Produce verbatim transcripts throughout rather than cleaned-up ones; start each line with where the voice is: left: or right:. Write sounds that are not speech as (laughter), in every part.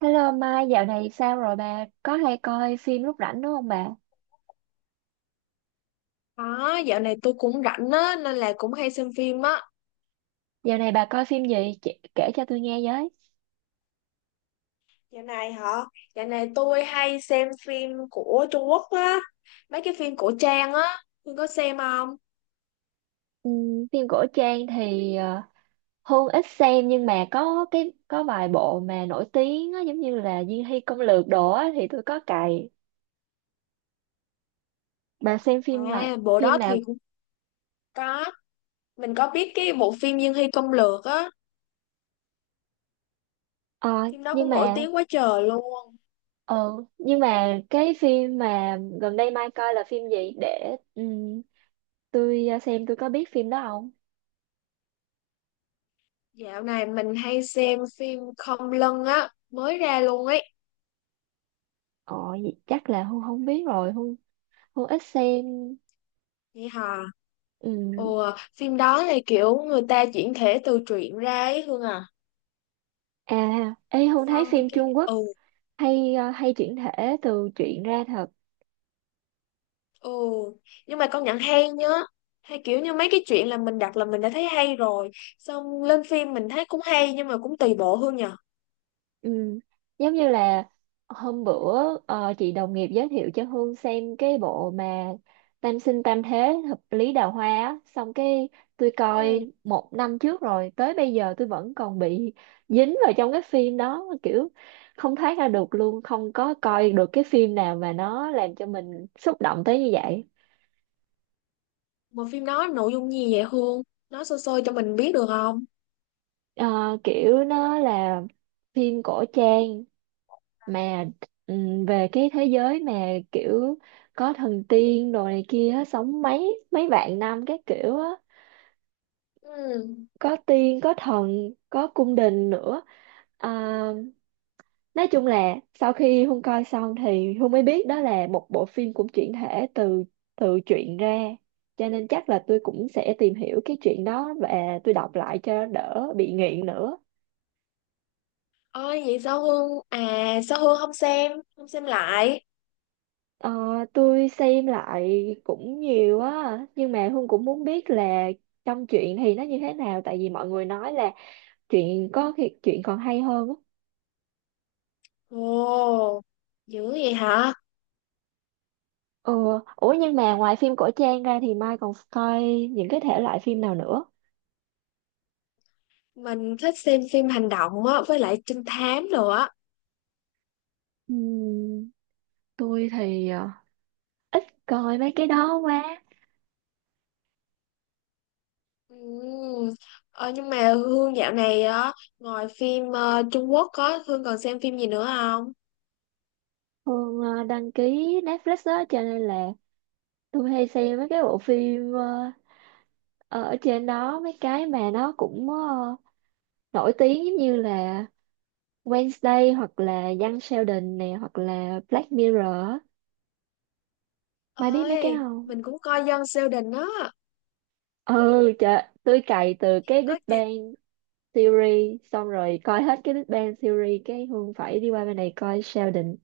right: Hello Mai, dạo này sao rồi bà? Có hay coi phim lúc rảnh đúng không bà?
left: Đó, dạo này tôi cũng rảnh á, nên là cũng hay xem phim á.
right: Dạo này bà coi phim gì? Chị, kể cho tôi nghe với.
left: Dạo này hả? Dạo này tôi hay xem phim của Trung Quốc á. Mấy cái phim cổ trang á, tôi có xem không?
right: Ừm, phim cổ trang thì ờ, Hương ít xem, nhưng mà có cái có vài bộ mà nổi tiếng á, giống như là Diên Hy Công Lược đồ á, thì tôi có cày. Bà xem phim lại
left: À, bộ
right: phim
left: đó
right: nào?
left: thì cũng có. Mình có biết cái bộ phim Dương Hy Công Lược á.
right: Ờ,
left: Phim đó
right: nhưng
left: cũng nổi
right: mà
left: tiếng quá trời luôn.
right: ờ, nhưng mà cái phim mà gần đây Mai coi là phim gì để ừm, tôi ờ, xem tôi có biết phim đó không?
left: Dạo này mình hay xem phim Không Lân á, mới ra luôn ấy.
right: Ờ, vậy chắc là Hương không biết rồi. Hương Hương ít xem.
left: Vậy hả?
right: ừm,
left: Ồ, phim đó là kiểu người ta chuyển thể từ truyện ra ấy Hương à.
right: à ê Hương, thấy
left: Xong
right: phim
left: cái.
right: Trung Quốc
left: ừ
right: hay ờ, hay chuyển thể từ truyện ra thật.
left: Ừ, nhưng mà công nhận hay nhá. Hay kiểu như mấy cái chuyện là mình đặt là mình đã thấy hay rồi. Xong lên phim mình thấy cũng hay nhưng mà cũng tùy bộ Hương nhờ.
right: Ừm, giống như là hôm bữa ờ, chị đồng nghiệp giới thiệu cho Hương xem cái bộ mà Tam sinh tam thế hợp lý đào hoa á, xong cái tôi
left: Ừ,
right: coi một năm trước rồi tới bây giờ tôi vẫn còn bị dính vào trong cái phim đó, kiểu không thoát ra được luôn, không có coi được cái phim nào mà nó làm cho mình xúc động tới như vậy.
left: mà phim đó nội dung gì vậy Hương? Nói sơ sơ cho mình biết được không?
right: Ờ, kiểu nó là phim cổ trang mà ừm, về cái thế giới mà kiểu có thần tiên đồ này kia á, sống mấy mấy vạn năm các kiểu á,
left: Ừ.
right: có tiên có thần có cung đình nữa. Ờ, nói chung là sau khi Hương coi xong thì Hương mới biết đó là một bộ phim cũng chuyển thể từ từ truyện ra, cho nên chắc là tôi cũng sẽ tìm hiểu cái chuyện đó và tôi đọc lại cho đỡ bị nghiện nữa.
left: Ôi vậy sao Hương? À sao Hương không xem? Không xem lại.
right: Ờ, tôi xem lại cũng nhiều á nhưng mà Hương cũng muốn biết là trong truyện thì nó như thế nào, tại vì mọi người nói là truyện có khi truyện còn hay hơn á.
left: Ồ, dữ vậy hả?
right: Ừ. Ủa nhưng mà ngoài phim cổ trang ra thì Mai còn coi những cái thể loại phim nào nữa?
left: Mình thích xem phim hành động á, với lại trinh thám nữa.
right: Ừm, tôi thì ờ, coi mấy cái đó quá.
left: Ừ. Ờ, nhưng mà Hương dạo này á, ngoài phim ờ, Trung Quốc á, Hương còn xem phim gì nữa không?
right: Hương ờ, đăng ký Netflix đó, cho nên là tôi hay xem mấy cái bộ phim ờ, ở trên đó, mấy cái mà nó cũng ờ, nổi tiếng, giống như là Wednesday hoặc là Young Sheldon nè hoặc là Black Mirror á. Mai biết mấy cái đó
left: Ơi,
right: không?
left: mình cũng coi Dân Sheldon á.
right: Ừ, trời tôi cày từ cái Big
left: Ơi, chị...
right: Bang Theory xong rồi coi hết cái Big Bang Theory cái Hương phải đi qua bên này coi Sheldon.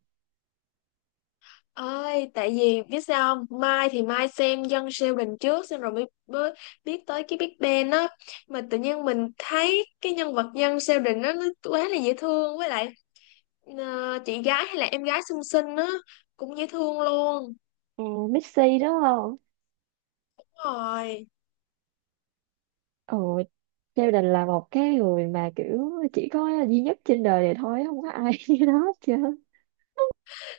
left: Ơi, tại vì biết sao không? Mai thì Mai xem Dân Sheldon trước xong rồi mới, mới biết tới cái Big Bang á. Mà tự nhiên mình thấy cái nhân vật Dân Sheldon á nó quá là dễ thương với lại ờ, chị gái hay là em gái xinh xinh á cũng dễ thương luôn.
right: À, Missy đúng không?
left: Đúng rồi.
right: Ồ, Sheldon là một cái người mà kiểu chỉ có duy nhất trên đời này thôi, không có ai (laughs) như nó hết trơn.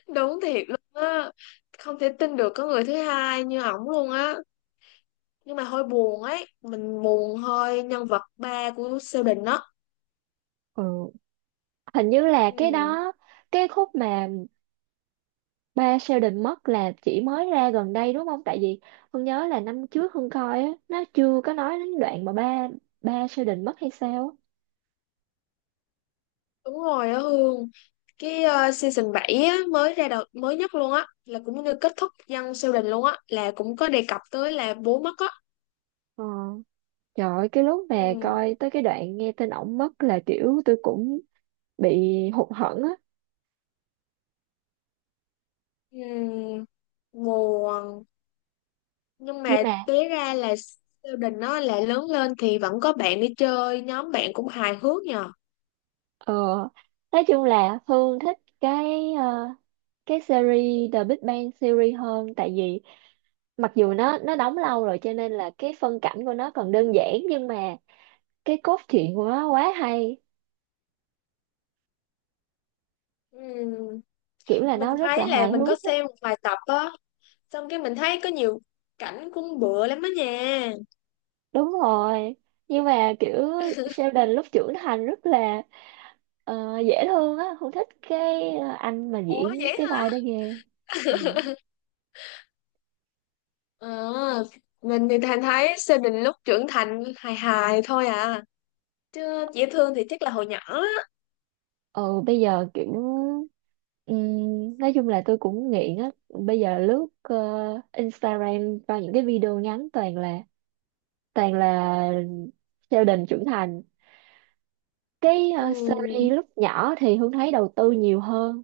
left: Đúng thiệt luôn á, không thể tin được có người thứ hai như ổng luôn á, nhưng mà hơi buồn ấy, mình buồn hơi nhân vật ba của Sơ Bình đó.
right: Ừ, hình như là cái
left: Ừ,
right: đó, cái khúc mà Ba Sheldon mất là chỉ mới ra gần đây đúng không? Tại vì Hương nhớ là năm trước Hương coi á, nó chưa có nói đến đoạn mà ba ba Sheldon mất hay sao á.
left: đúng rồi á Hương. Cái ờ, season bảy á, mới ra đầu mới nhất luôn á, là cũng như kết thúc dân siêu đình luôn á, là cũng có đề cập tới là bố mất á.
right: Ờ. Trời ơi, cái lúc mà
left: Ừ,
right: coi tới cái đoạn nghe tin ổng mất là kiểu tôi cũng bị hụt hẫng á.
left: ừ, buồn, nhưng
right: Nhưng
left: mà
right: mà
left: tế ra là siêu đình, nó là lớn lên thì vẫn có bạn đi chơi, nhóm bạn cũng hài hước nhờ.
right: ờ, nói chung là Hương thích cái ờ, cái series The Big Bang Theory hơn, tại vì mặc dù nó nó đóng lâu rồi cho nên là cái phân cảnh của nó còn đơn giản, nhưng mà cái cốt truyện của nó quá hay,
left: Ừ.
right: kiểu là
left: Mình
right: nó rất là
left: thấy là
right: hài
left: mình có
right: hước á.
left: xem một vài tập á, xong cái mình thấy có nhiều cảnh cũng bựa lắm á nha.
right: Đúng rồi, nhưng mà kiểu Sheldon lúc trưởng thành rất là ờ, dễ thương á, không thích cái ờ, anh mà
left: Ủa
right: diễn
left: vậy
right: cái
left: hả?
right: vai đó ghê. Ừ.
left: ờ mình thì thành thấy Sơn Đình lúc trưởng thành hài hài thôi à, chứ dễ thương thì chắc là hồi nhỏ á.
right: Ừ, bây giờ kiểu ừm, nói chung là tôi cũng nghiện á, bây giờ lướt ờ, Instagram vào những cái video ngắn, toàn là toàn là Sheldon trưởng thành. Cái ờ,
left: Ừ,
right: series lúc nhỏ thì Hương thấy đầu tư nhiều hơn.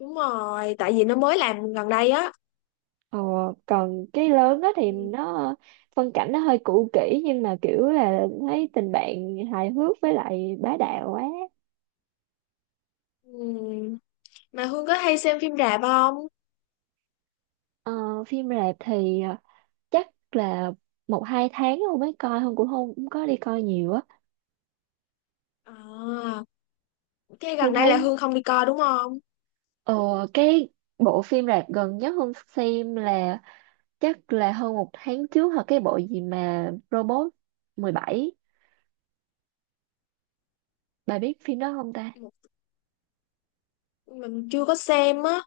left: đúng rồi tại vì nó mới làm gần đây á.
right: Ờ, còn cái lớn đó thì
left: Ừ,
right: nó phân cảnh nó hơi cũ kỹ, nhưng mà kiểu là thấy tình bạn hài hước với lại bá đạo quá.
left: ừ. Mà Hương có hay xem phim rạp không?
right: Ờ, phim rạp thì ờ, chắc là một hai tháng không mới coi, không cũng không cũng có đi coi nhiều á.
left: À, cái
right: Không
left: gần đây là
right: thấy.
left: Hương không đi coi đúng không?
right: Ờ, cái bộ phim rạp gần nhất Hương xem là chắc là hơn một tháng trước, hoặc cái bộ gì mà Robot mười bảy, bà biết phim đó không ta?
left: Mình chưa có xem á.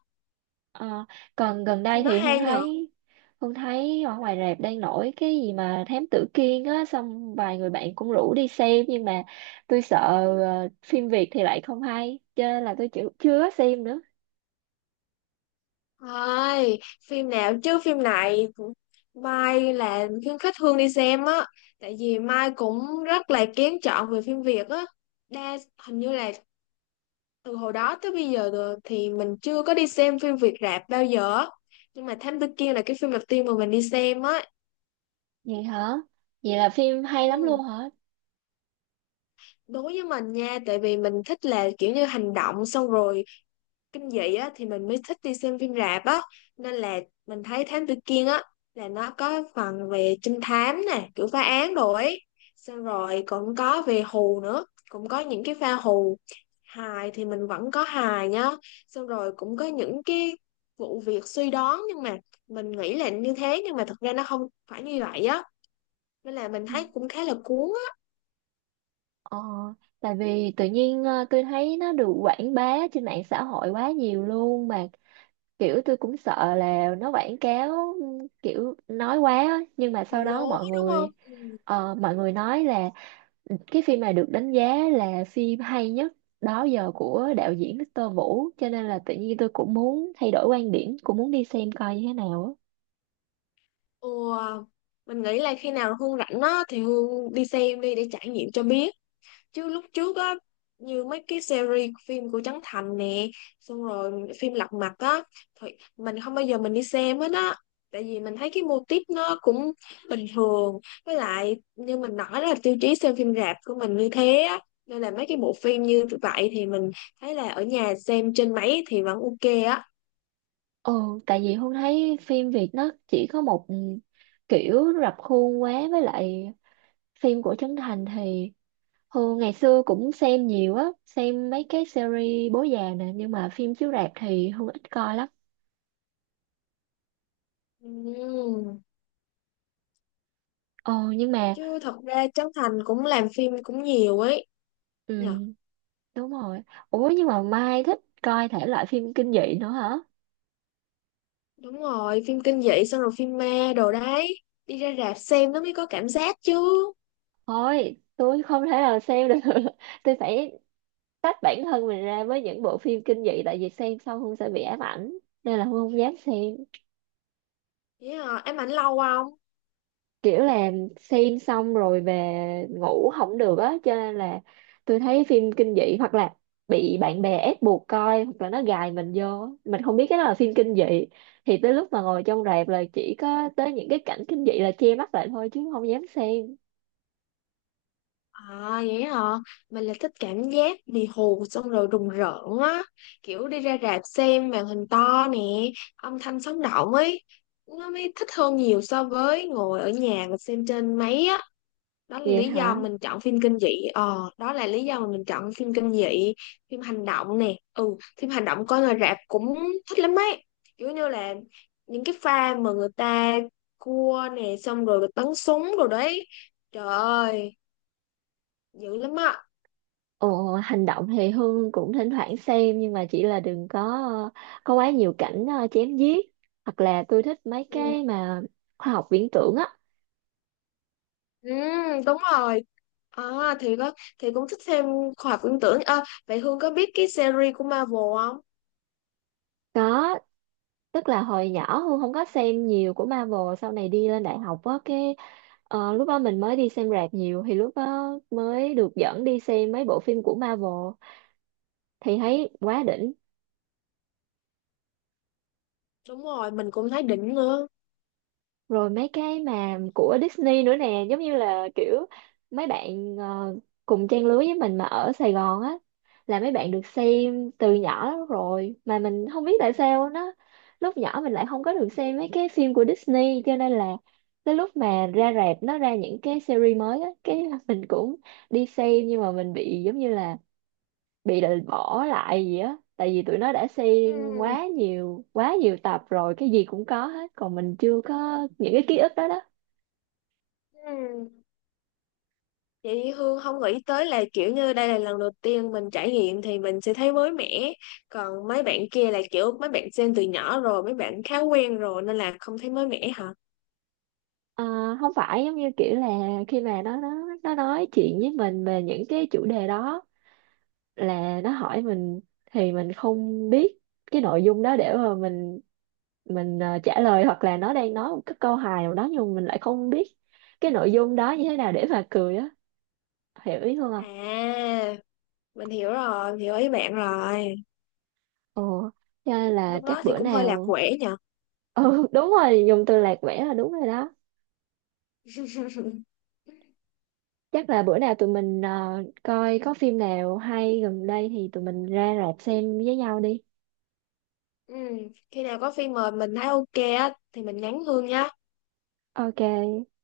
right: Ờ, còn gần đây
left: Phim nó
right: thì Hương
left: hay nhở.
right: thấy Hương thấy ở ngoài rạp đang nổi cái gì mà Thám Tử Kiên á, xong vài người bạn cũng rủ đi xem, nhưng mà tôi sợ ờ, phim Việt thì lại không hay, cho nên là tôi chưa, chưa có xem nữa.
left: Thôi, phim nào chứ phim này cũng- Mai là khuyến khích Hương đi xem á, tại vì Mai cũng rất là kén chọn về phim Việt á. đa Hình như là từ hồi đó tới bây giờ rồi thì mình chưa có đi xem phim Việt rạp bao giờ á. Nhưng mà Thám Tử Kiên là cái phim đầu tiên mà mình đi xem á.
right: Vậy hả? Vậy là phim hay lắm luôn
left: Ừ,
right: hả?
left: đối với mình nha, tại vì mình thích là kiểu như hành động, xong rồi kinh dị á, thì mình mới thích đi xem phim rạp á. Nên là mình thấy Thám Tử Kiên á, là nó có phần về trinh thám nè, kiểu phá án đồ ấy, xong rồi cũng có về hù nữa, cũng có những cái pha hù, hài thì mình vẫn có hài nhá, xong rồi cũng có những cái vụ việc suy đoán, nhưng mà mình nghĩ là như thế nhưng mà thật ra nó không phải như vậy á, nên là mình
right: Ừ.
left: thấy cũng khá là cuốn á.
right: ờ, tại vì tự nhiên ờ, tôi thấy nó được quảng bá trên mạng xã hội quá nhiều luôn, mà kiểu tôi cũng sợ là nó quảng cáo ừ, kiểu nói quá á. Nhưng mà
left: Bị
right: sau đó
left: lố
right: mọi
left: đúng
right: người
left: không? Ừ.
right: Ờ, mọi người nói là cái phim này được đánh giá là phim hay nhất đó giờ của đạo diễn Victor Vũ, cho nên là tự nhiên tôi cũng muốn thay đổi quan điểm, cũng muốn đi xem coi như thế nào á.
left: Ồ, mình nghĩ là khi nào Hương rảnh á thì Hương đi xem đi để trải nghiệm cho biết. Chứ lúc trước á, như mấy cái series phim của Trấn Thành nè, xong rồi phim Lật Mặt á, thì mình không bao giờ mình đi xem hết á, tại vì mình thấy cái mô típ nó cũng bình thường. Với lại như mình nói là tiêu chí xem phim rạp của mình như thế á, nên là mấy cái bộ phim như vậy thì mình thấy là ở nhà xem trên máy thì vẫn ok á.
right: Ừ, tại vì Hương thấy phim Việt nó chỉ có một, ừ, kiểu rập khuôn quá, với lại phim của Trấn Thành thì Hương ngày xưa cũng xem nhiều á, xem mấy cái series bố già nè, nhưng mà phim chiếu rạp thì Hương ít coi lắm.
left: Ừm.
right: Ờ nhưng mà.
left: Chứ thật ra Trấn Thành cũng làm phim cũng nhiều ấy nhờ.
right: Ừ đúng rồi. Ủa nhưng mà Mai thích coi thể loại phim kinh dị nữa hả?
left: Đúng rồi, phim kinh dị xong rồi phim ma đồ đấy. Đi ra rạp xem nó mới có cảm giác chứ.
right: Thôi, tôi không thể nào xem được. (laughs) Tôi phải tách bản thân mình ra với những bộ phim kinh dị, tại vì xem xong không sẽ bị ám ảnh. Nên là Hương không dám xem.
left: Vậy hả? Ám ảnh lâu không?
right: Kiểu là xem xong rồi về ngủ không được á. Cho nên là tôi thấy phim kinh dị hoặc là bị bạn bè ép buộc coi, hoặc là nó gài mình vô. Mình không biết cái đó là phim kinh dị. Thì tới lúc mà ngồi trong rạp là chỉ có tới những cái cảnh kinh dị là che mắt lại thôi, chứ không dám xem.
left: À vậy hả? Mình là thích cảm giác bị hù xong rồi rùng rợn á. Kiểu đi ra rạp xem màn hình to nè, âm thanh sống động ấy. Nó mới thích hơn nhiều so với ngồi ở nhà mà xem trên máy á. Đó là
right: Vậy
left: lý do
right: hả?
left: mình chọn phim kinh dị, ờ đó là lý do mà mình chọn phim kinh dị. Phim hành động nè, ừ, phim hành động coi ngoài rạp cũng thích lắm ấy, kiểu như là những cái pha mà người ta cua nè, xong rồi bắn súng rồi đấy, trời ơi dữ lắm á.
right: Ồ, hành động thì Hương cũng thỉnh thoảng xem, nhưng mà chỉ là đừng có ờ, có quá nhiều cảnh, ờ, chém giết, hoặc là tôi thích mấy
left: Ừ,
right: cái mà khoa học viễn tưởng á.
left: ừ, đúng rồi. À, thì có, thì cũng thích xem khoa học viễn tưởng. Ờ, vậy Hương có biết cái series của Marvel không?
right: Có, tức là hồi nhỏ Hương không có xem nhiều của Marvel, sau này đi lên đại học á, cái ờ, lúc đó mình mới đi xem rạp nhiều, thì lúc đó mới được dẫn đi xem mấy bộ phim của Marvel, thì thấy quá đỉnh.
left: Đúng rồi mình cũng thấy đỉnh nữa.
right: Rồi mấy cái mà của Disney nữa nè, giống như là kiểu mấy bạn ờ, cùng trang lứa với mình mà ở Sài Gòn á, là mấy bạn được xem từ nhỏ lắm rồi, mà mình không biết tại sao nó lúc nhỏ mình lại không có được xem mấy cái phim của Disney, cho nên là tới lúc mà ra rạp nó ra những cái series mới á, cái mình cũng đi xem, nhưng mà mình bị giống như là bị định bỏ lại gì á, tại vì tụi nó đã xem
left: Ừ,
right: quá nhiều quá nhiều tập rồi, cái gì cũng có hết còn mình chưa có những cái ký ức đó đó.
left: ừ. Chị Hương không nghĩ tới là kiểu như đây là lần đầu tiên mình trải nghiệm thì mình sẽ thấy mới mẻ. Còn mấy bạn kia là kiểu mấy bạn xem từ nhỏ rồi, mấy bạn khá quen rồi nên là không thấy mới mẻ hả?
right: Ờ, không phải, giống như kiểu là khi mà nó nó nó nói chuyện với mình về những cái chủ đề đó, là nó hỏi mình thì mình không biết cái nội dung đó để mà mình mình ờ, trả lời, hoặc là nó đang nói một cái câu hài nào đó, nhưng mà mình lại không biết cái nội dung đó như thế nào để mà cười á. Hiểu ý không ạ?
left: À, mình hiểu rồi, mình hiểu ý bạn rồi.
right: Ồ, cho nên là
left: Lúc
right: chắc
left: đó thì
right: bữa
left: cũng hơi lạc
right: nào.
left: quẻ nhờ.
right: Ừ đúng rồi, dùng từ lạc quẻ là đúng rồi đó.
left: (laughs)
right: Chắc là bữa nào tụi mình ờ, coi có phim nào hay gần đây thì tụi mình ra rạp xem với nhau đi.
left: Ừ, khi nào có phim mời mình thấy ok á thì mình nhắn Hương nhá.
right: Ok,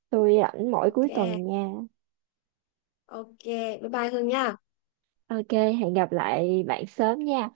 right: tôi rảnh mỗi
left: Ok,
right: cuối tuần nha.
left: ok, bye bye Hương nha.
right: Ok, hẹn gặp lại bạn sớm nha.